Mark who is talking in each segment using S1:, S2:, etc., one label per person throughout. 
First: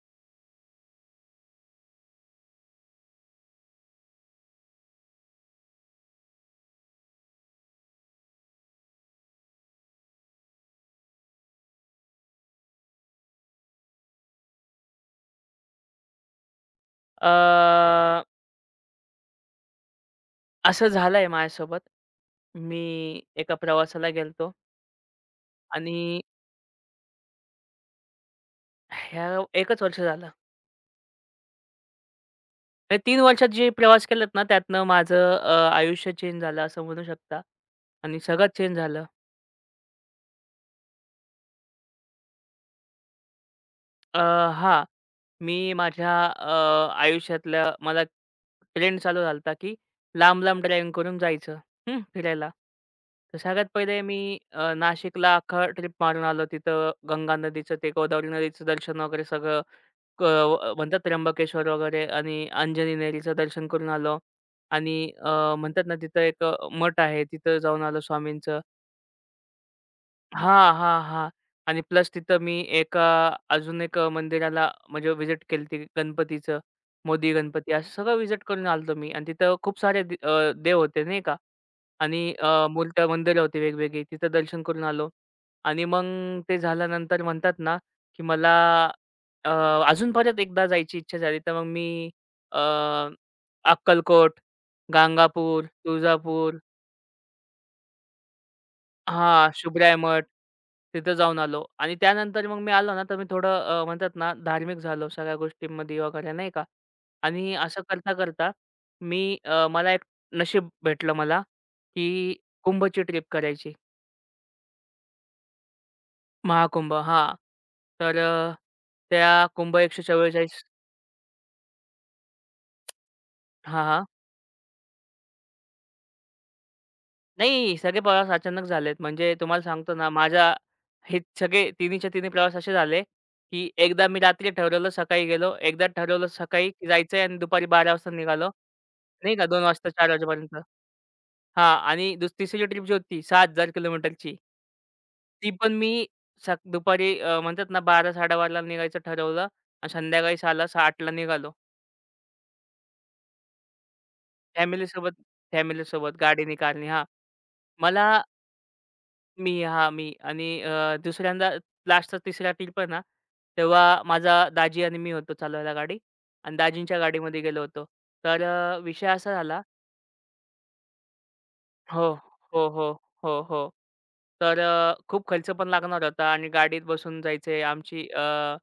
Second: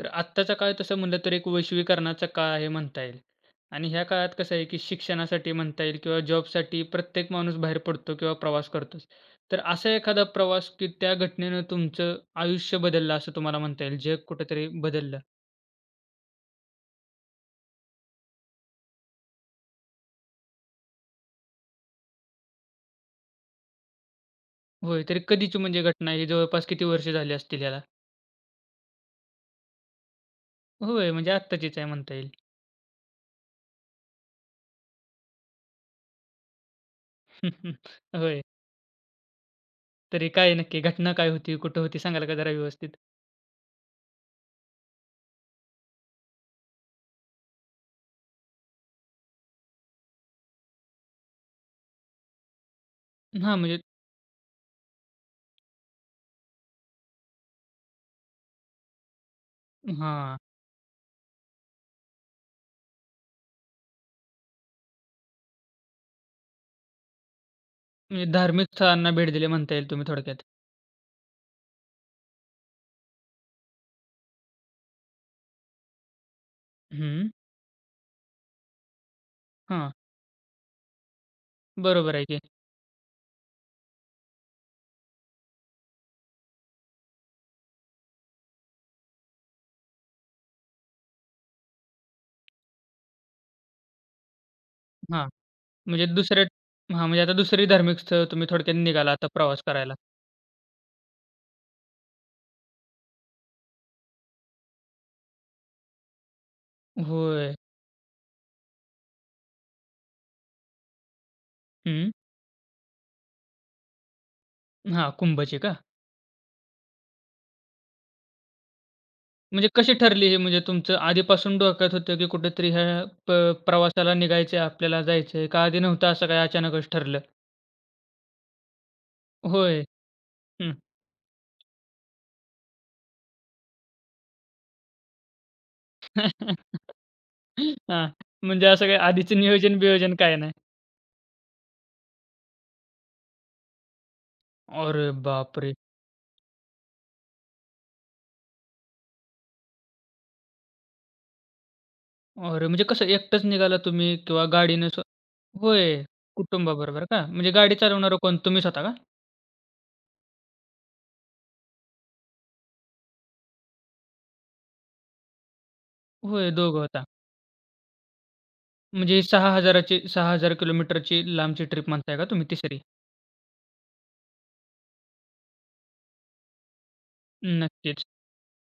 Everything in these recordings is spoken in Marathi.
S1: तर आत्ताचा काळ तसं म्हणलं तर एक वैश्वीकरणाचा काळ आहे म्हणता येईल. आणि ह्या काळात कसं आहे, की शिक्षणासाठी म्हणता येईल किंवा जॉबसाठी प्रत्येक माणूस बाहेर पडतो किंवा प्रवास करतोच. तर असा एखादा प्रवास, की त्या घटनेनं तुमचं आयुष्य बदललं असं तुम्हाला म्हणता येईल, जग कुठेतरी बदललं?
S2: अ, असं झालंय माझ्यासोबत. मी एका प्रवासाला गेलो
S1: होय, तर कधीची म्हणजे
S2: आणि
S1: घटना आहे? जवळपास किती वर्ष झाली असतील याला?
S2: ह्या 1च वर्ष झालं.
S1: होय, म्हणजे आत्ताचीच आहे म्हणता येईल.
S2: हे 3 वर्षात जे प्रवास केलेत ना, त्यातनं माझं आयुष्य चेंज झालं असं म्हणू शकता आणि
S1: होय.
S2: सगळं चेंज झालं.
S1: तरी काय नक्की घटना काय होती? कुठं होती? सांगाल का जरा व्यवस्थित?
S2: अ, हां. मी माझ्या आयुष्यातल्या मला ट्रेंड चालू झाला की लांब-लांब ड्रायव्हिंग करून जायचं, फिरायला. तर
S1: हां,
S2: सगळ्यात
S1: म्हणजे
S2: पहिले मी नाशिकला अख्खा ट्रिप मारून आलो. तिथं गंगा नदीचं ते गोदावरी नदीचं दर्शन वगैरे सगळं
S1: हां,
S2: म्हणतात त्र्यंबकेश्वर वगैरे आणि अंजनी नेरीचं दर्शन करून आलो आणि म्हणतात ना, तिथं एक मठ आहे, तिथं जाऊन आलो
S1: म्हणजे
S2: स्वामींचं.
S1: धार्मिक स्थळांना भेट दिली म्हणता येईल तुम्ही थोडक्यात.
S2: हां, हां, हां. आणि प्लस तिथं मी एका अजून एक मंदिराला म्हणजे व्हिजिट केलती गणपतीचं.
S1: हं,
S2: मोदी गणपती असं सगळं व्हिजिट करून आलतो मी आणि तिथं खूप
S1: हां.
S2: सारे देव होते नाही का.
S1: बरोबर आहे
S2: आणि
S1: की.
S2: मूर्त्या मंदिरं होती वेगवेगळी. तिथं दर्शन करून आलो आणि मग ते झाल्यानंतर म्हणतात ना, की मला अ, अजून परत एकदा जायची इच्छा झाली. तर मग मी अ, अक्कलकोट,
S1: हां,
S2: गाणगापूर,
S1: म्हणजे दुसऱ्या
S2: तुळजापूर,
S1: हां, म्हणजे आता दुसरी धार्मिक स्थळ तुम्ही थोडक्यात निघाला आता
S2: हां,
S1: प्रवास करायला.
S2: शुभराय मठ. तिथं जाऊन आलो आणि त्यानंतर मग मी आलो ना, तर मी थोडं म्हणतात ना, धार्मिक झालो सगळ्या गोष्टींमध्ये वगैरे नाही का. आणि
S1: होय.
S2: असं करता-करता मी मला एक नशीब भेटलं मला,
S1: हं.
S2: की कुंभची ट्रिप करायची.
S1: हां, कुंभची का?
S2: महाकुंभ हां. तर त्या
S1: म्हणजे
S2: कुंभ
S1: कशी ठरली हे म्हणजे
S2: 144
S1: तुमचं आधीपासून डोक्यात होतं की कुठेतरी ह्या प
S2: हां, हां.
S1: प्रवासाला निघायचं आहे, आपल्याला जायचं आहे का आधी नव्हतं असं काय अचानकच ठरलं?
S2: नाही, सगळे प्रवास अचानक झालेत. म्हणजे तुम्हाला
S1: होय.
S2: सांगतो ना, माझ्या
S1: हं.
S2: हे सगळे तिन्हीच्या तिन्ही प्रवास असे झाले, की एकदा मी रात्री ठरवलं सकाळी गेलो, एकदा ठरवलं सकाळी की
S1: हां,
S2: जायचंय आणि दुपारी 12 वाजता निघालो.
S1: म्हणजे असं काय
S2: नाही
S1: आधीचं
S2: का 2 वाजता 4
S1: नियोजन-बियोजन काय नाही?
S2: वाजेपर्यंत. हां आणि तिसरी ट्रिप जी होती 6,000 किलोमीटरची.
S1: अरे
S2: ती पण
S1: बापरे!
S2: मी दुपारी म्हणतात ना 12-12:30ला निघायचं ठरवलं आणि संध्याकाळी 6ला 8ला निघालो.
S1: अरे म्हणजे कसं एकटंच निघाला तुम्ही किंवा गाडीने स्व
S2: फॅमिलीसोबत
S1: होय,
S2: फॅमिलीसोबत गाडीने, कारने. हां.
S1: कुटुंबाबरोबर का? म्हणजे गाडी
S2: मला
S1: चालवणारं कोण तुम्ही स्वतः का?
S2: मी हां, मी आणि अ, दुसऱ्यांदा लास्टचा तिसरा ट्रिप आहे ना, तेव्हा माझा दाजी आणि मी होतो चालवायला गाडी
S1: होय,
S2: आणि
S1: दोघं
S2: दाजींच्या
S1: होता.
S2: गाडीमध्ये गेलो होतो. तर विषय
S1: म्हणजे
S2: असा झाला.
S1: 6,000 ची 6,000 किलोमीटरची लांबची ट्रिप
S2: हो,
S1: म्हणताय का तुम्ही
S2: हो,
S1: तिसरी?
S2: हो, हो, हो. तर खूप खर्च पण लागणार होता आणि गाडीत बसून जायचे.
S1: नक्कीच.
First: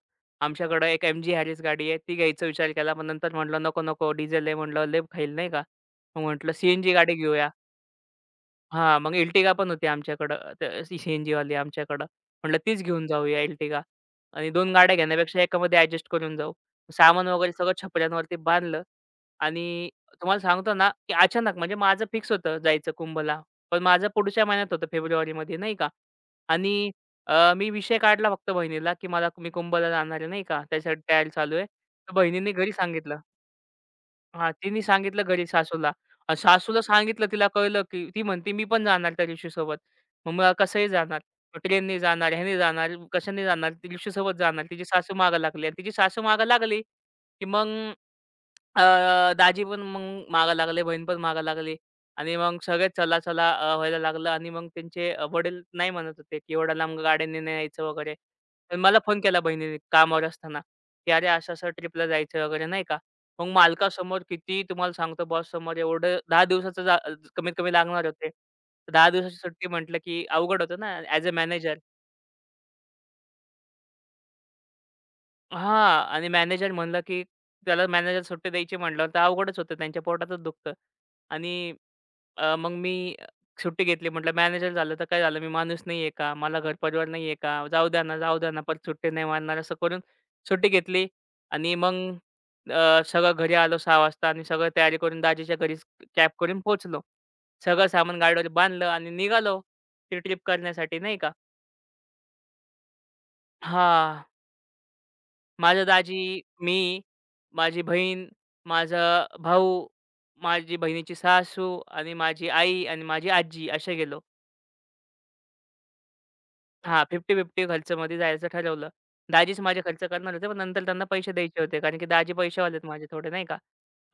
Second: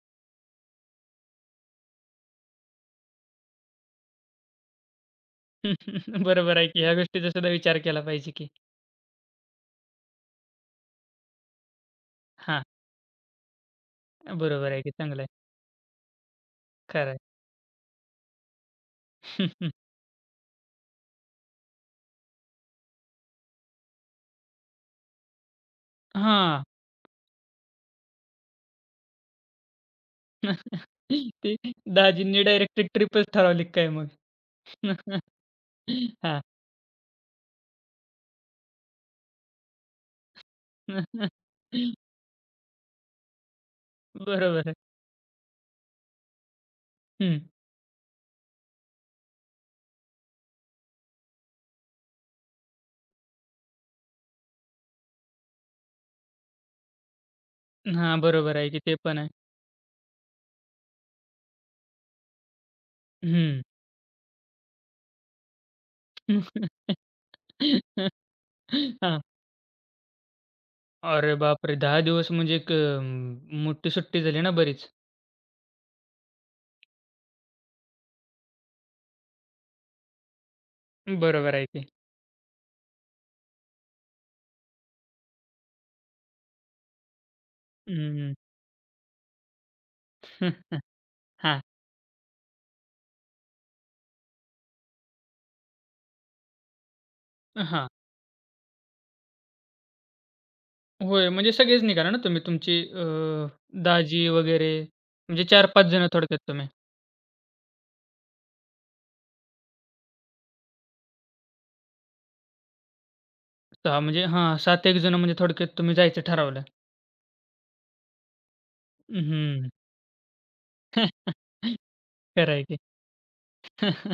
S2: आमच्याकडं एक एम-जी हॅरिस गाडी आहे. ती घ्यायचा विचार केला. पण नंतर म्हटलं, "नको, नको, डिझेल आहे." म्हटलं, "लय खाईल," नाही का? मग म्हटलं,
S1: बरोबर आहे की
S2: सी
S1: ह्या
S2: गाडी
S1: गोष्टीचा
S2: घेऊया."
S1: सुद्धा विचार केला पाहिजे की
S2: हां, मग Ertiga पण होती आमच्याकडं, तर सीएनजीवाली आमच्याकडं. म्हटलं
S1: हां,
S2: तीच घेऊन जाऊया Ertiga आणि
S1: बरोबर
S2: 2
S1: आहे की
S2: गाड्या
S1: चांगलं
S2: घेण्यापेक्षा
S1: आहे.
S2: एकामध्ये ॲडजस्ट करून जाऊ.
S1: खरं आहे.
S2: सामान वगैरे सगळं छपऱ्यांवरती बांधलं आणि तुम्हाला सांगतो ना, की अचानक म्हणजे माझं फिक्स होतं जायचं कुंभला. पण माझं पुढच्या महिन्यात होतं फेब्रुवारीमध्ये नाही का.
S1: हां.
S2: आणि मी विषय काढला फक्त बहिणीला, की मला मी कुंभला जाणार आहे नाही का, त्याच्यासाठी तयारी चालू
S1: ते
S2: आहे. तर
S1: दाजींनी
S2: बहिणीने घरी
S1: डायरेक्ट
S2: सांगितलं.
S1: ट्रिपच ठरवली काय मग?
S2: हां, तिने सांगितलं घरी सासूला.
S1: हां.
S2: सासूला सांगितलं तिला कळलं, की ती म्हणते, "मी पण जाणार त्या ऋषीसोबत." मग मला कसंही जाणार. मग जाणार, ह्याने जाणार, कशाने जाणार? ती ऋषीसोबत
S1: बरोबर
S2: जाणार.
S1: आहे.
S2: तिची सासू मागं लागली आणि तिची सासू मागं लागली,
S1: हं.
S2: की मग अ, दाजी पण मग मागं लागले, बहीण पण मागं लागली आणि मग सगळेच चला-चला व्हायला लागलं आणि मग त्यांचे वडील नाही म्हणत होते, की एवढ्या लांब गाड्यांनी नाही यायचं वगैरे.
S1: हां, बरोबर आहे
S2: पण
S1: की ते
S2: मला
S1: पण
S2: फोन
S1: आहे.
S2: केला बहिणीने कामावर असताना, की "अरे, असं-असं ट्रिपला जायचं वगैरे," नाही का? मग
S1: हं.
S2: मालकासमोर किती तुम्हाला सांगतो बॉससमोर एवढं 10 दिवसाचं जा कमीत कमी लागणार होते. 10
S1: हां.
S2: दिवसाची सुट्टी म्हटलं, की अवघड होतं ना ॲज अ
S1: अरे
S2: मॅनेजर.
S1: बापरे! 10 दिवस म्हणजे एक मोठी सुट्टी झाली ना बरीच.
S2: हां. आणि मॅनेजर म्हणलं, की त्याला मॅनेजर सुट्टी द्यायची म्हटल्यावर तर अवघडच होतं. त्यांच्या पोटातच दुखतं.
S1: बरोबर आहे
S2: आणि
S1: की.
S2: मग मी सुट्टी घेतली. म्हटलं मॅनेजर झालं तर काय झालं? मी माणूस नाहीये का? मला घरपरिवार नाहीये का? जाऊ
S1: हं,
S2: द्या ना,
S1: हं.
S2: जाऊ द्या ना, परत सुट्टी नाही मारणार असं करून सुट्टी घेतली
S1: हां.
S2: आणि मग सगळं घरी आलो 6:00 वाजता आणि सगळं तयारी करून दाजीच्या घरीच कॅब करून पोहोचलो. सगळं
S1: हां.
S2: सामान गाडीवर बांधलं आणि निघालो ती ट्रिप करण्यासाठी नाही
S1: होय,
S2: का.
S1: म्हणजे सगळेच निघाला ना तुम्ही तुमची
S2: हां,
S1: दाजी वगैरे म्हणजे चार
S2: माझं
S1: 5 जण
S2: दाजी,
S1: थोडक्यात तुम्ही.
S2: मी, माझी बहीण, माझा भाऊ, माझी बहिणीची सासू आणि माझी आई आणि माझी आजी असे
S1: 6
S2: गेलो.
S1: म्हणजे हां, 7-8 जण म्हणजे थोडक्यात तुम्ही जायचं ठरवलं.
S2: हां, 50-50 खर्चमध्ये जायचं ठरवलं. दाजीच
S1: हं.
S2: माझे खर्च करणार होते, पण नंतर त्यांना पैसे द्यायचे होते. कारण
S1: खरं
S2: की दाजी
S1: आहे
S2: पैसेवाले
S1: की.
S2: आहेत माझे थोडे नाही का.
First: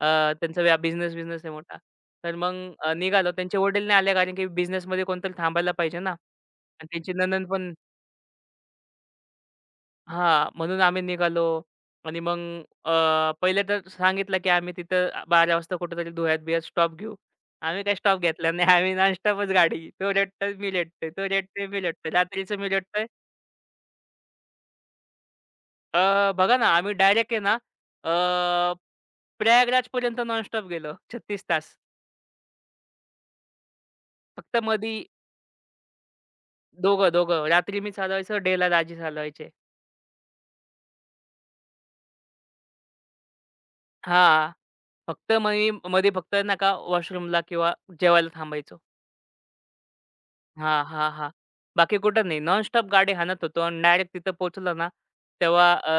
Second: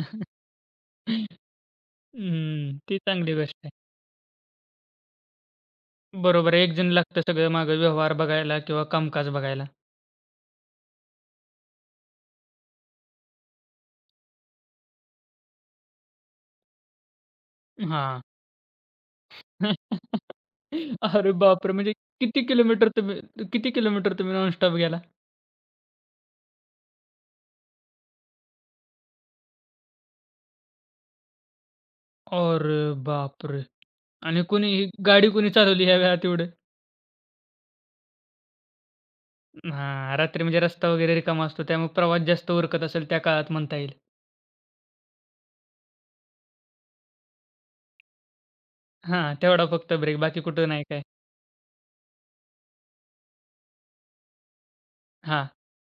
S2: अ, त्यांचा व्या बिझनेस बिझनेस आहे मोठा. तर मग
S1: हं, ती
S2: निघालो.
S1: चांगली गोष्ट
S2: त्यांचे
S1: आहे.
S2: वडील नाही आले कारण की बिझनेसमध्ये कोणतरी थांबायला पाहिजे ना.
S1: बरोबर आहे. 1
S2: आणि
S1: जण
S2: त्यांची
S1: लागतं
S2: नणंद
S1: सगळं
S2: पण
S1: मागं व्यवहार बघायला किंवा कामकाज बघायला.
S2: हां, म्हणून आम्ही निघालो आणि मग पहिले तर सांगितलं की आम्ही तिथं 12 वाजता कुठेतरी धुळ्यात-बिळ्यात स्टॉप घेऊ. आम्ही काही स्टॉप
S1: हां.
S2: घेतला नाही. आम्ही नॉनस्टॉपच गाडी. तो रडतोय, मी रडतोय. तो
S1: अरे
S2: रडतोय,
S1: बापरे!
S2: मी
S1: म्हणजे
S2: रडतोय.
S1: किती
S2: रात्रीचं मी
S1: किलोमीटर
S2: रडतोय.
S1: तुम्ही किती किलोमीटर तुम्ही नॉनस्टॉप गेला?
S2: बघा ना, आम्ही डायरेक्ट आहे ना, अ, प्रयागराजपर्यंत नॉनस्टॉप गेलो 36 तास.
S1: अरे बापरे! आणि
S2: फक्त
S1: कोणी ही
S2: मधी
S1: गाडी कोणी चालवली ह्या वेळात एवढं?
S2: दोघं, दोघं. रात्री मी चालवायचो, डेला दाजी चालवायचे.
S1: हां, रात्री म्हणजे रस्ता वगैरे रिकामा असतो त्यामुळे प्रवास जास्त उरकत असेल त्या काळात म्हणता येईल.
S2: हां. फक्त मधी फक्त ना का वॉशरूमला किंवा जेवायला थांबायचो.
S1: हां, तेवढा फक्त ब्रेक बाकी कुठं
S2: हां,
S1: नाही काय.
S2: हां, हां. बाकी कुठं नाही. नॉनस्टॉप गाडी हाणत होतो आणि डायरेक्ट तिथं पोहोचलो ना,
S1: हां.
S2: तेव्हा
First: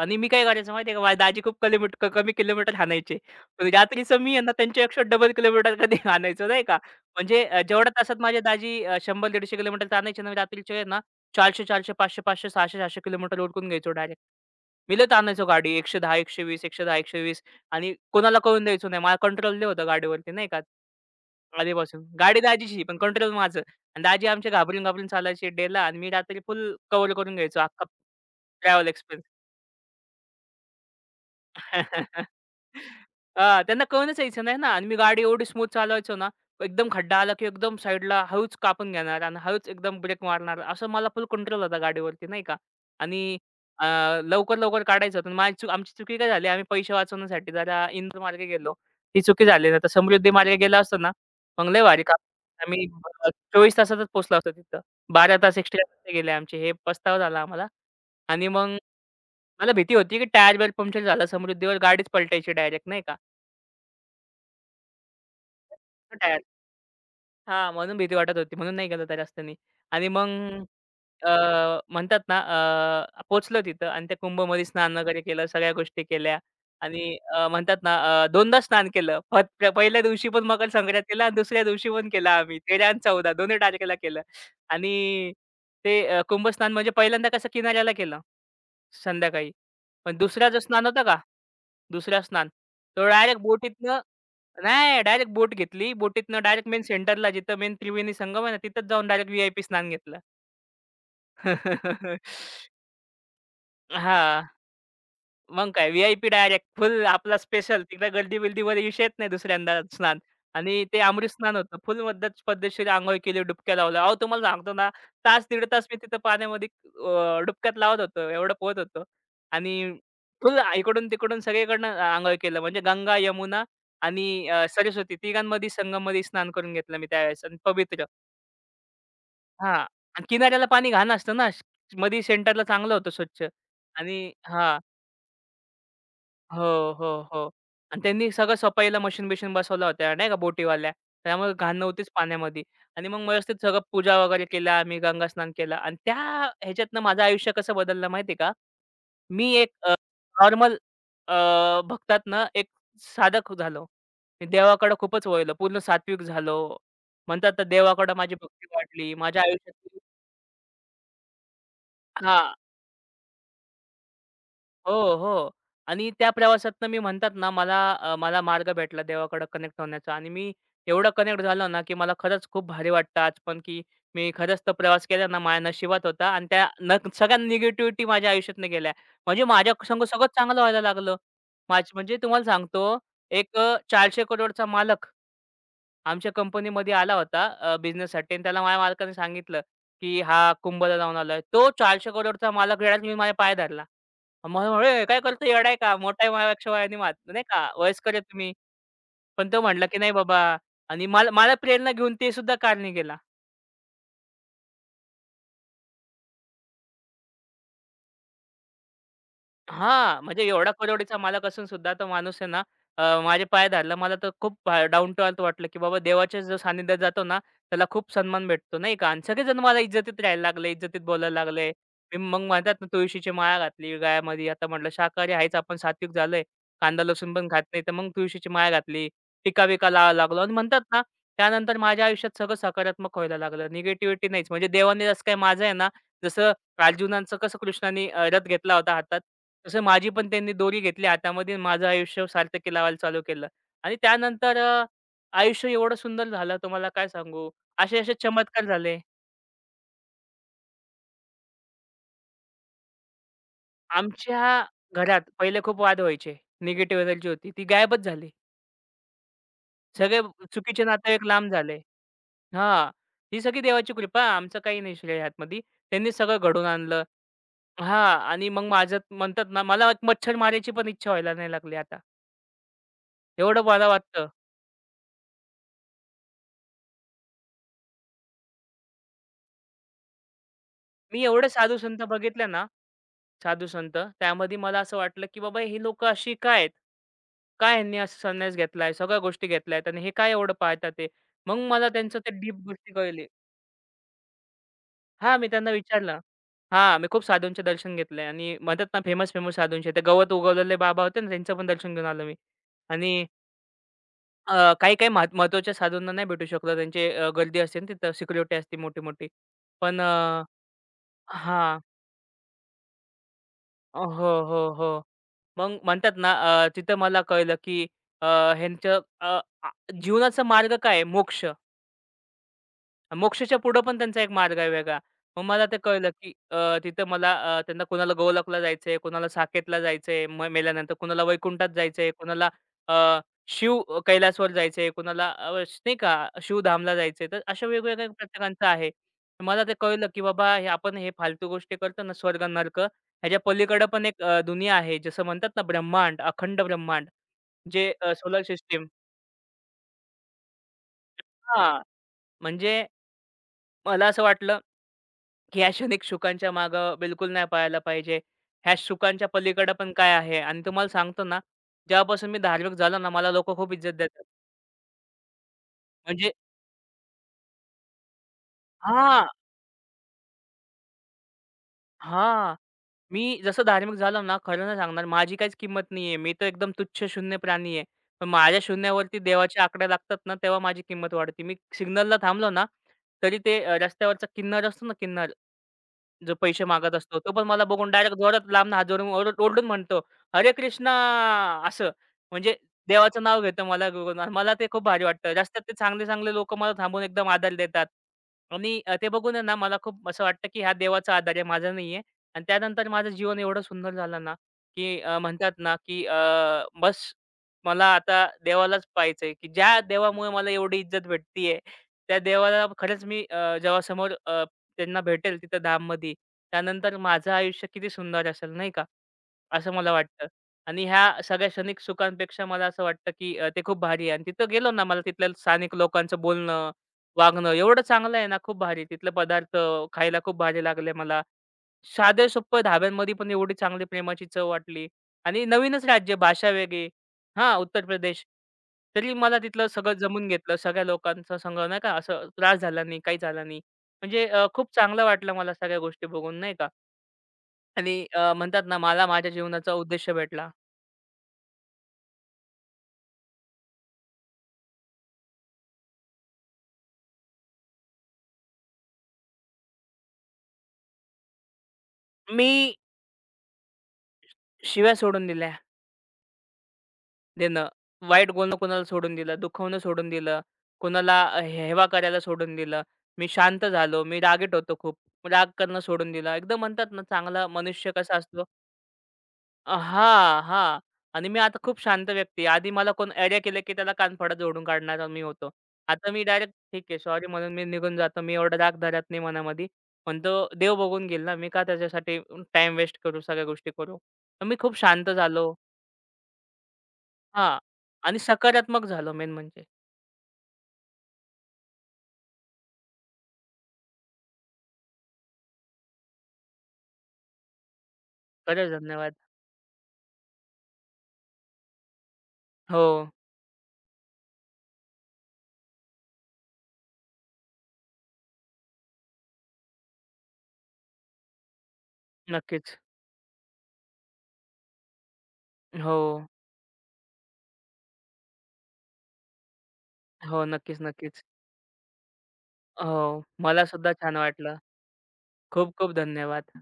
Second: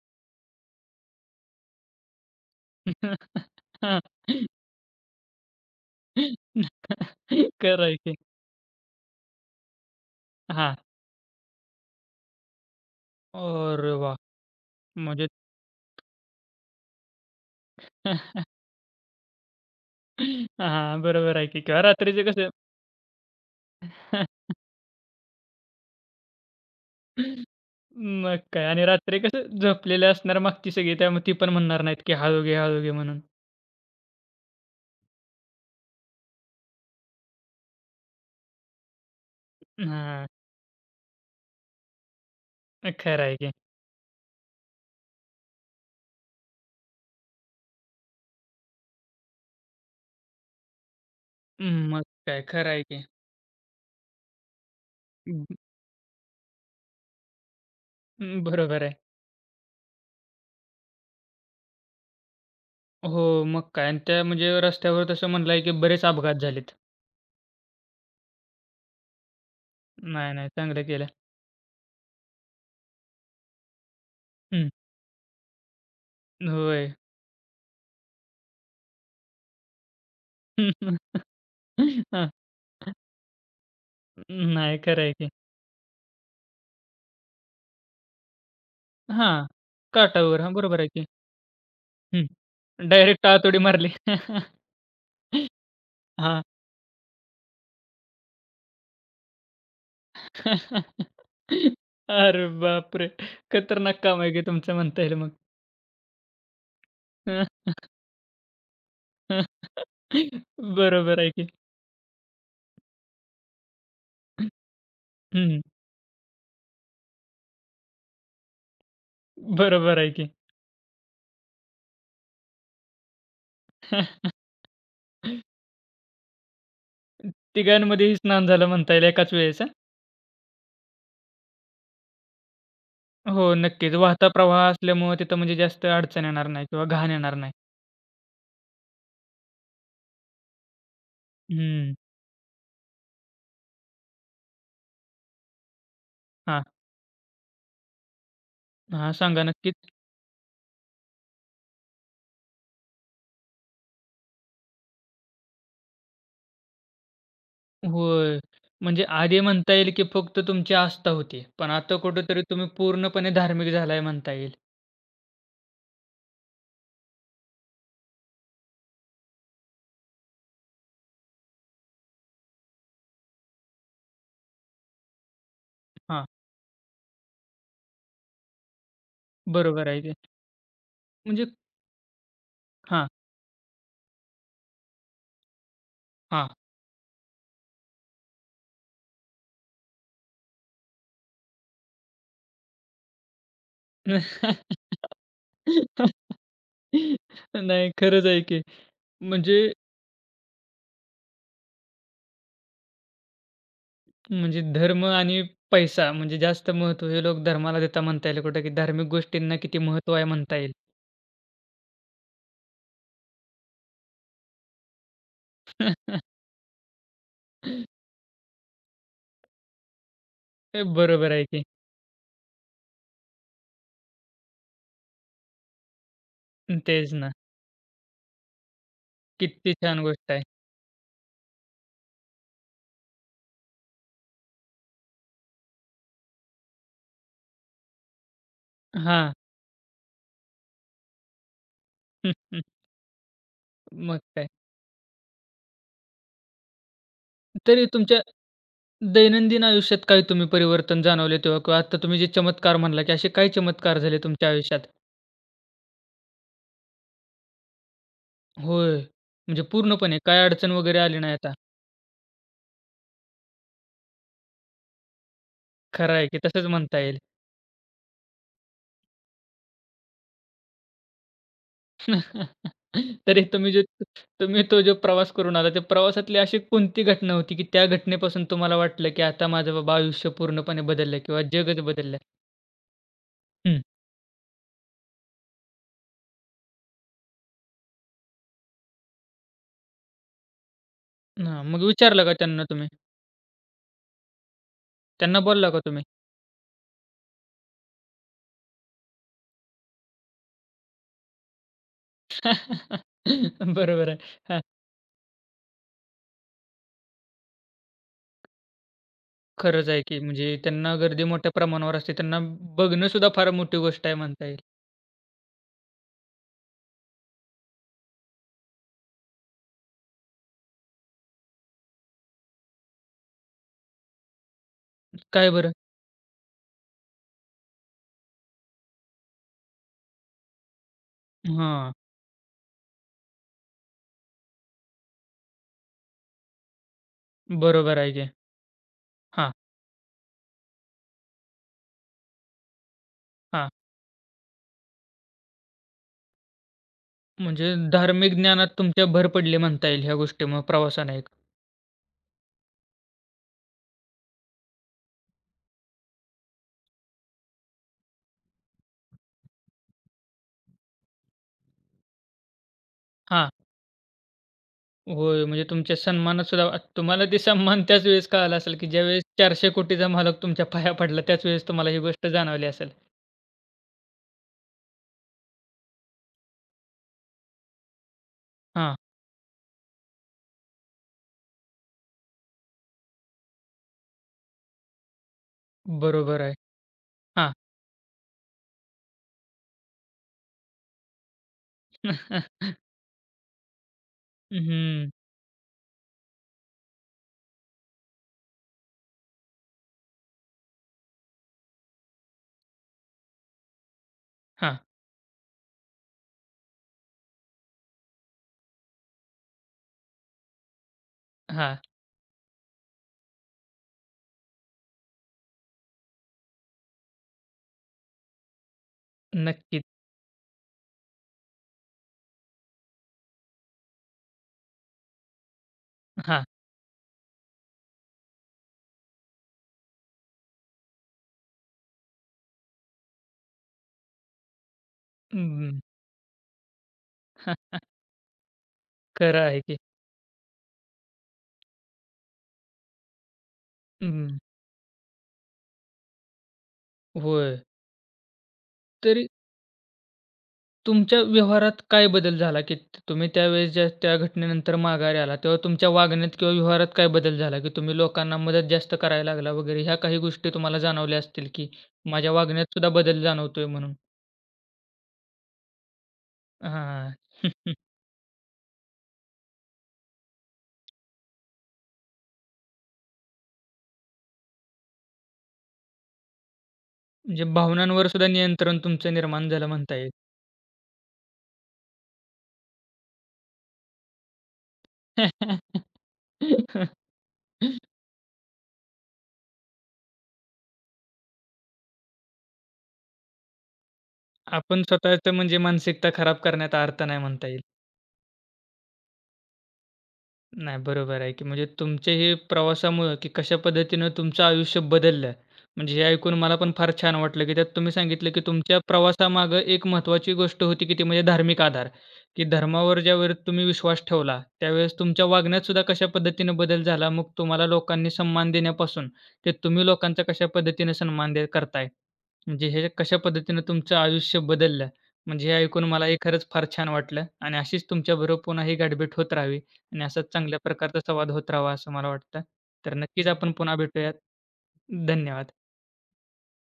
S2: आणि मी काय करायचो माहिती का? माझे दाजी खूप किलोमीट क कमी किलोमीटर हाणायचे. पण
S1: हां.
S2: रात्रीचं मी आहे ना त्यांच्यापेक्षा डबल किलोमीटर कधी हाणायचो नाही का? म्हणजे
S1: खरं
S2: जेवढ्या
S1: आहे की.
S2: तासात माझे दाजी 100-150 किलोमीटर आणायचे ना, मी रात्रीचे
S1: हां.
S2: आहे ना 400-400, 500-500, 600-600 किलोमीटर उडकून घ्यायचो
S1: अरे वाह!
S2: डायरेक्ट. मी लयच
S1: म्हणजे
S2: आणायचो गाडी 110, 120, 110, 120 आणि कोणाला कळून द्यायचो नाही. मला कंट्रोल होतं गाडीवरती नाही का?
S1: हां, बरोबर आहे की किंवा
S2: आधीपासून.
S1: रात्रीचं
S2: गाडी
S1: कसं
S2: दाजीची पण कंट्रोल माझं. आणि दाजी आमचे घाबरून घाबरून चालायचे डेला आणि मी रात्री फुल कव्हर करून घ्यायचो अख्खा
S1: मग काय आणि
S2: ट्रॅव्हल
S1: रात्री
S2: एक्सपेन्स.
S1: कसं झोपलेले असणार मागची सगळी त्यामुळे ती पण म्हणणार नाहीत, की हळू घे, हळू घे म्हणून.
S2: हां, त्यांना कळूनच यायचं नाही ना आणि मी गाडी एवढी स्मूथ चालवायचो ना, एकदम खड्डा आला की एकदम साईडला हळूच कापून घेणार आणि हळूच एकदम ब्रेक
S1: हां,
S2: मारणार. असं मला फुल कंट्रोल होता गाडीवरती नाही का.
S1: खरं आहे
S2: आणि
S1: की.
S2: अ, लवकर-लवकर काढायचं होतं. माझी चूक आमची चुकी काय झाली, आम्ही पैसे वाचवण्यासाठी जरा इंदूरमार्गे गेलो. ही चुकी झाली नाहीतर समृद्धी मार्गे गेला असतो ना, मग लय भारी
S1: मग
S2: काम
S1: काय खरं आहे
S2: आम्ही
S1: की.
S2: 24 तासातच पोहोचलो असतो तिथं. 12 तास एक्स्ट्रा गेले आमचे. हे पस्तावा झाला आम्हाला.
S1: हं,
S2: आणि मग
S1: बरोबर आहे.
S2: मला भीती होती, की टायर बियर पंक्चर झाला समृद्धीवर गाडीच पलटायची डायरेक्ट नाही का.
S1: हो, मग काय आणि त्या म्हणजे रस्त्यावर तसं म्हणलाय, की बरेच अपघात
S2: टायर
S1: झालेत.
S2: हां, म्हणून भीती वाटत होती. म्हणून नाही गेलो त्या रस्त्यानी. आणि
S1: नाही, नाही,
S2: मग
S1: चांगलं केलं.
S2: अ, म्हणतात ना अ, पोहोचलो तिथं आणि त्या कुंभमध्ये
S1: हं,
S2: स्नान वगैरे केलं, सगळ्या गोष्टी केल्या
S1: होय.
S2: आणि अ, म्हणतात ना अ, 2दा स्नान केलं. पहिल्या दिवशी पण मकर संक्रांतीला आणि दुसऱ्या दिवशी पण
S1: हां,
S2: केलं आम्ही. 13 आणि 14 दोन्ही तारखेला केलं.
S1: नाही खरं आहे की.
S2: आणि ते कुंभस्नान म्हणजे पहिल्यांदा कसं किनाऱ्याला केलं
S1: हां,
S2: संध्याकाळी. पण
S1: काठावर.
S2: दुसरा
S1: हां,
S2: जो
S1: बरोबर
S2: स्नान
S1: आहे
S2: होता
S1: की.
S2: का दुसरं
S1: हं,
S2: स्नान. तो
S1: डायरेक्ट
S2: डायरेक्ट
S1: आत उडी मारली.
S2: बोटीतनं नाही डायरेक्ट बोट घेतली. बोटीतनं
S1: हां.
S2: डायरेक्ट मेन सेंटरला जिथं मेन त्रिवेणी संगम आहे ना, तिथेच जाऊन डायरेक्ट व्ही-आय-पी स्नान घेतलं.
S1: अरे बापरे! खतरनाक काम आहे की
S2: हां.
S1: तुमचं म्हणता येईल मग.
S2: मग काय डायरेक्ट फुल आपला स्पेशल. तिकडे गर्दी-बिर्दीमध्ये विषय येत नाही दुसऱ्यांदा स्नान. आणि ते
S1: बरोबर
S2: अमृत
S1: आहे की.
S2: स्नान होतं. फुल मधनच पद्धतशीर अंघोळ केली, डुबक्या लावल्या. अहो तुम्हाला सांगतो ना, तास
S1: हं,
S2: दीड तास मी तिथं पाण्यामध्ये डुबक्यात लावत होतो. एवढं पोहत होतो आणि
S1: बरोबर आहे की.
S2: फुल इकडून-तिकडून सगळीकडनं केलं. म्हणजे गंगा, यमुना आणि सरस्वती तिघांमध्ये संगममध्ये स्नान करून घेतलं मी त्यावेळेस आणि पवित्र.
S1: तिघांमध्येही स्नान झालं म्हणता येईल एकाच वेळेस.
S2: हां. आणि किनाऱ्याला पाणी घाण असतं ना. मध्ये सेंटरला चांगलं होतं स्वच्छ.
S1: हो, नक्कीच. वाहता
S2: आणि
S1: प्रवाह
S2: हां.
S1: असल्यामुळं तिथं म्हणजे जास्त अडचण येणार नाही किंवा
S2: हो,
S1: घाण
S2: हो,
S1: येणार
S2: हो.
S1: नाही.
S2: आणि त्यांनी सगळं सफाईला मशीन-बिशीन बसवल्या होत्या नाही का बोटीवाल्या. त्यामुळे घाण
S1: हं.
S2: नव्हतीच पाण्यामध्ये. आणि मग व्यवस्थित सगळं पूजा वगैरे केल्या आम्ही, गंगास्नान केलं आणि त्या
S1: हां.
S2: ह्याच्यातनं माझं आयुष्य कसं बदललं माहिती आहे का?
S1: हां, सांगा
S2: मी एक
S1: नक्कीच.
S2: नॉर्मल अ, भक्तातनं एक साधक झालो. मी देवाकडं खूपच वळलो. पूर्ण सात्विक झालो. म्हणतात ना देवाकडं माझी
S1: होय.
S2: भक्ती
S1: म्हणजे
S2: वाढली.
S1: आधी
S2: माझ्या
S1: म्हणता येईल
S2: आयुष्यातली
S1: की फक्त तुमची आस्था होती. पण आता कुठेतरी
S2: हां.
S1: तुम्ही पूर्णपणे धार्मिक झालाय म्हणता येईल.
S2: हो, हो. आणि त्या प्रवासातनं मी म्हणतात ना, मला मार्ग भेटला देवाकडे कनेक्ट होण्याचा आणि मी एवढं कनेक्ट झालो ना, की मला खरंच खूप भारी वाटतं आज पण, की मी खरंच तो प्रवास केला ना, माझ्या नशिबात
S1: हां,
S2: होता आणि त्या न सगळ्या निगेटिव्हिटी माझ्या आयुष्यातनं गेल्या. म्हणजे माझ्या
S1: बरोबर आहे
S2: संग सगळं
S1: ते.
S2: चांगलं व्हायला लागलं.
S1: म्हणजे
S2: म्हणजे तुम्हाला सांगतो,
S1: हां,
S2: एक 400 करोडचा मालक आमच्या
S1: हां.
S2: कंपनीमध्ये आला होता बिझनेससाठी आणि त्याला माझ्या मालकाने सांगितलं, की हा कुंभला जाऊन आलाय. तो 400 करोडचा मालक रडायला मी माझे पाय धरला. मग "ए काय करतो येडा का? मोठा आहे माझ्यापेक्षा वयाने नाही का
S1: नाही,
S2: वयस्कर आहे
S1: खरंच आहे
S2: तुम्ही."
S1: की.
S2: पण तो
S1: म्हणजे
S2: म्हटला की "नाही बाबा" आणि मला मला प्रेरणा घेऊन ते सुद्धा कारने गेला.
S1: म्हणजे धर्म आणि पैसा म्हणजे जास्त महत्त्व हे लोक धर्माला देता म्हणता येईल कुठं, की धार्मिक गोष्टींना किती महत्त्व
S2: हां,
S1: आहे
S2: म्हणजे
S1: म्हणता
S2: एवढा
S1: येईल.
S2: करोडीचा मालक असून सुद्धा तो माणूस आहे ना, माझे पाय धरला. मला तर खूप डाउन टू अर्थ वाटलं, की बाबा देवाच्या जो सानिध्यात जातो ना, त्याला खूप सन्मान भेटतो, नाही का? आणि सगळेजण मला इज्जतीत राहायला लागले,
S1: हे
S2: इज्जतीत
S1: बरोबर
S2: बोलायला
S1: आहे की.
S2: लागले. मी मग म्हणतात ना, तुळशीची माळा घातली गळ्यामध्ये. आता म्हटलं शाकाहारी आहेच आपण, सात्विक झालोय. कांदा
S1: तेच ना.
S2: लसूण पण खात नाही, तर मग तुळशीची माळ घातली.
S1: किती
S2: टीका-बिका
S1: छान
S2: लावायला
S1: गोष्ट
S2: लागलो
S1: आहे.
S2: आणि म्हणतात ना, त्यानंतर माझ्या आयुष्यात सगळं सकारात्मक व्हायला लागलं. निगेटिव्हिटी नाहीच. म्हणजे देवाने जसं काय माझं आहे ना, जसं अर्जुनाचं कसं कृष्णाने रथ घेतला होता हातात,
S1: हां.
S2: तसं माझी पण त्यांनी दोरी घेतली हातामध्ये आणि माझं आयुष्य सार्थकी लावायला चालू केलं. आणि
S1: मग काय.
S2: त्यानंतर आयुष्य एवढं सुंदर झालं तुम्हाला काय सांगू.
S1: तरी
S2: असे-असे
S1: तुमच्या
S2: चमत्कार झाले.
S1: दैनंदिन आयुष्यात काही तुम्ही परिवर्तन जाणवले तेव्हा किंवा आत्ता तुम्ही जे चमत्कार म्हणला, की असे काय चमत्कार झाले तुमच्या
S2: आमच्या
S1: आयुष्यात?
S2: घरात पहिले खूप वाद व्हायचे. निगेटिव्ह एनर्जी होती ती गायबच झाली.
S1: होय. म्हणजे पूर्णपणे
S2: सगळे
S1: काय अडचण
S2: चुकीचे
S1: वगैरे आली
S2: नातेवाईक
S1: नाही
S2: लांब
S1: आता.
S2: झाले. हां, ही सगळी देवाची कृपा आमचं काही नाही श्रेय ह्यातमध्ये. त्यांनी
S1: खरं आहे
S2: सगळं
S1: की तसंच
S2: घडवून
S1: म्हणता
S2: आणलं.
S1: येईल.
S2: हां आणि मग माझं म्हणतात ना मला एक मच्छर मारायची पण इच्छा व्हायला नाही लागली आता.
S1: तरी
S2: एवढं
S1: तुम्ही जे
S2: मला वाटतं.
S1: तुम्ही तो जो प्रवास करून आला, त्या प्रवासातली अशी कोणती घटना होती, की त्या घटनेपासून तुम्हाला वाटलं, की आता माझं बाबा आयुष्य पूर्णपणे बदललं
S2: मी
S1: किंवा
S2: एवढे
S1: जगच
S2: साधू-संत
S1: बदललं?
S2: बघितले ना,
S1: हं.
S2: साधू-संत त्यामध्ये मला असं वाटलं, की बाबा ही लोकं अशी का आहेत? का ह्यांनी असं संन्यास घेतलाय? सगळ्या गोष्टी घेतल्यात आणि हे काय एवढं पाळतात ते? मग
S1: हां. मग
S2: मला त्यांचं
S1: विचारलं
S2: ते
S1: का
S2: डीप
S1: त्यांना तुम्ही?
S2: गोष्टी कळली. हा
S1: त्यांना
S2: मी त्यांना
S1: बोलला का तुम्ही?
S2: विचारलं. हां, मी खूप साधूंचे दर्शन घेतले आणि म्हणतात ना फेमस-फेमस साधूंचे ते गवत उगवलेले बाबा होते ना, त्यांचं पण दर्शन घेऊन आलो मी. आणि
S1: बरोबर आहे. हां,
S2: काही-काही महत्त्वाच्या साधूंना नाही भेटू शकलो. त्यांची गर्दी असते ना तिथं सिक्युरिटी असते मोठी-मोठी.
S1: खरंच
S2: पण
S1: आहे
S2: अ
S1: की म्हणजे त्यांना गर्दी मोठ्या
S2: हां.
S1: प्रमाणावर असते. त्यांना बघणं सुद्धा फार मोठी
S2: अ,
S1: गोष्ट आहे
S2: हो,
S1: म्हणता येईल.
S2: हो, हो. मग म्हणतात ना तिथं मला कळलं, की अ, ह्यांचं अ, आ जीवनाचा मार्ग काय आहे? मोक्ष. मोक्षाच्या पुढं पण त्यांचा एक मार्ग आहे वेगळा. मग
S1: काय
S2: मला
S1: बरं?
S2: ते कळलं, की तिथं मला त्यांना कोणाला गोलकला जायचंय, कोणाला साकेतला जायचंय मेल्यानंतर, कोणाला वैकुंठात
S1: हां,
S2: जायचंय, अ, शिव कैलासवर जायचंय, नाही का शिवधामला जायचंय. तर अशा
S1: बरोबर
S2: वेगवेगळ्या
S1: आहे की.
S2: प्रत्येकांचं आहे. तर
S1: हां,
S2: मला ते कळलं, की बाबा हे आपण हे फालतू गोष्टी करतो ना स्वर्ग, नर्क ह्याच्या
S1: हां.
S2: पलीकडं पण एक दुनिया आहे. जसं म्हणतात ना ब्रह्मांड, अखंड ब्रह्मांड
S1: म्हणजे
S2: जे
S1: धार्मिक
S2: सोलर
S1: ज्ञानात
S2: सिस्टम
S1: तुमच्या भर पडली म्हणता येईल ह्या गोष्टीमुळं प्रवासाने एक.
S2: हां, म्हणजे मला असं वाटलं की ह्या क्षणिक सुखांच्या मागं बिलकुल नाही पळायला पाहिजे. ह्या सुखांच्या पलीकडे पण काय आहे? आणि तुम्हाला सांगतो ना, जेव्हापासून मी धार्मिक झालो ना, मला
S1: हां.
S2: लोकं खूप इज्जत देतात.
S1: होय, म्हणजे तुमच्या
S2: म्हणजे
S1: सन्मानात सुद्धा आ- तुम्हाला ते सन्मान त्याच वेळेस कळाला असेल, की ज्यावेळेस
S2: हां,
S1: 400 कोटीचा मालक तुमच्या पाया पडला त्याच वेळेस तुम्हाला ही गोष्ट
S2: हां.
S1: जाणवली असेल.
S2: मी जसं धार्मिक झालो ना, खरं नाही सांगणार, माझी काहीच किंमत नाही आहे. मी तर एकदम तुच्छ शून्य प्राणी आहे. पण माझ्या
S1: हां,
S2: शून्यावरती देवाचे आकडे लागतात ना, तेव्हा माझी किंमत वाढते. मी सिग्नलला थांबलो ना, तरी ते रस्त्यावरचा किन्नर असतो ना, किन्नर जो
S1: बरोबर आहे.
S2: पैसे मागत असतो. तो पण
S1: हां.
S2: मला बघून डायरेक्ट जोरात लांबनं हात जोडून ओरडून म्हणतो, "हरे कृष्णा!" असं. म्हणजे देवाचं नाव घेतो मला बघून आणि मला ते खूप भारी
S1: हं,
S2: वाटतं. रस्त्यात ते चांगले-चांगले लोकं मला थांबून एकदम आदर देतात आणि ते बघून आहे ना मला खूप असं वाटतं, की हा देवाचा आधार आहे, माझा नाही. आणि त्यानंतर माझं जीवन एवढं सुंदर झालं ना,
S1: हां,
S2: की म्हणतात ना, की बस मला आता देवालाच पाहायचंय, की ज्या देवामुळे मला एवढी इज्जत भेटतीये,
S1: हां.
S2: त्या देवाला खरंच मी जेव्हा समोर त्यांना भेटेल तिथं धाममध्ये. त्यानंतर माझं आयुष्य किती सुंदर असेल नाही का? असं
S1: नक्कीच.
S2: मला वाटतं. आणि ह्या सगळ्या क्षणिक सुखांपेक्षा मला असं वाटतं, की ते खूप भारी आहे आणि तिथं गेलो ना, मला तिथल्या स्थानिक लोकांचं
S1: हां.
S2: बोलणं, वागणं एवढं चांगलं आहे ना, खूप भारी. तिथले पदार्थ खायला खूप भारी लागले मला. साधे सोप्पं ढाब्यांमध्ये पण एवढी चांगली प्रेमाची चव वाटली आणि
S1: हं, हां,
S2: नवीनच राज्य, भाषा वेगळी. हां, उत्तर प्रदेश. तरी मला
S1: खरं आहे
S2: तिथलं
S1: की.
S2: सगळं जमून घेतलं. सगळ्या लोकांचा संग नाही का, असं त्रास झाला नाही, काही झाला नाही. म्हणजे
S1: हं,
S2: खूप चांगलं वाटलं मला सगळ्या गोष्टी बघून नाही का.
S1: होय.
S2: आणि म्हणतात ना, मला
S1: तरी
S2: माझ्या जीवनाचा उद्देश भेटला.
S1: तुमच्या व्यवहारात काय बदल झाला, की तुम्ही त्यावेळेस ज्या त्या घटनेनंतर माघारी आला, तेव्हा तुमच्या वागण्यात किंवा व्यवहारात काय बदल झाला, की तुम्ही लोकांना मदत जास्त करायला लागला वगैरे ह्या काही गोष्टी तुम्हाला जाणवल्या असतील, की माझ्या
S2: मी
S1: वागण्यात सुद्धा बदल जाणवतोय म्हणून?
S2: शिव्या सोडून दिल्या
S1: हां,
S2: देणं,
S1: हं,
S2: वाईट बोलणं कोणाला सोडून दिलं, दुखवणं सोडून दिलं, हेवा करायला सोडून दिलं. मी शांत झालो, मी रागीट होतो खूप. राग करणं सोडून दिलं. एकदम म्हणतात ना,
S1: म्हणजे
S2: चांगला मनुष्य
S1: भावनांवर
S2: कसा
S1: सुद्धा
S2: असतो
S1: नियंत्रण तुमचं निर्माण झालं म्हणता येईल.
S2: हां, हां. आणि मी आता खूप शांत व्यक्ती आहे. आधी मला कोण "अरे" केलं की त्याला कानफडा झोडून काढणारा मी होतो. आता मी डायरेक्ट "ठीक आहे, सॉरी" म्हणून मी निघून जातो. मी एवढा राग धरत नाही मनामध्ये. पण तो देव बघून घेईल ना. मी का त्याच्यासाठी टाईम वेस्ट करू, सगळ्या गोष्टी करू. तर मी खूप
S1: आपण
S2: शांत
S1: स्वतःचं
S2: झालो
S1: म्हणजे मानसिकता खराब करण्यात अर्थ नाही म्हणता
S2: हां.
S1: येईल.
S2: आणि सकारात्मक झालो मेन म्हणजे.
S1: नाही, बरोबर आहे की म्हणजे तुमच्या हे प्रवासामुळं की कशा पद्धतीनं तुमचं आयुष्य बदललं. म्हणजे हे ऐकून मला पण फार छान वाटलं, की त्यात तुम्ही सांगितलं की
S2: खरंच
S1: तुमच्या
S2: धन्यवाद.
S1: प्रवासामागं एक महत्त्वाची गोष्ट होती, की ती म्हणजे धार्मिक आधार, की
S2: हो,
S1: धर्मावर ज्यावेळेस तुम्ही विश्वास ठेवला, त्यावेळेस तुमच्या वागण्यात सुद्धा कशा पद्धतीनं बदल झाला. मग तुम्हाला लोकांनी सन्मान देण्यापासून ते तुम्ही लोकांचा कशा पद्धतीनं सन्मान दे करताय. म्हणजे
S2: नक्कीच.
S1: हे कशा पद्धतीनं तुमचं आयुष्य बदललं. म्हणजे हे ऐकून
S2: हो,
S1: मला हे खरंच फार छान वाटलं आणि अशीच तुमच्याबरोबर पुन्हा ही गाठभेट होत राहावी आणि असाच
S2: हो.
S1: चांगल्या
S2: नक्कीच,
S1: प्रकारचा
S2: नक्कीच.
S1: संवाद होत राहावा असं मला वाटतं.
S2: हो,
S1: तर नक्कीच आपण
S2: मला
S1: पुन्हा
S2: सुद्धा
S1: भेटूयात.
S2: छान वाटलं.
S1: धन्यवाद.
S2: खूप खूप धन्यवाद.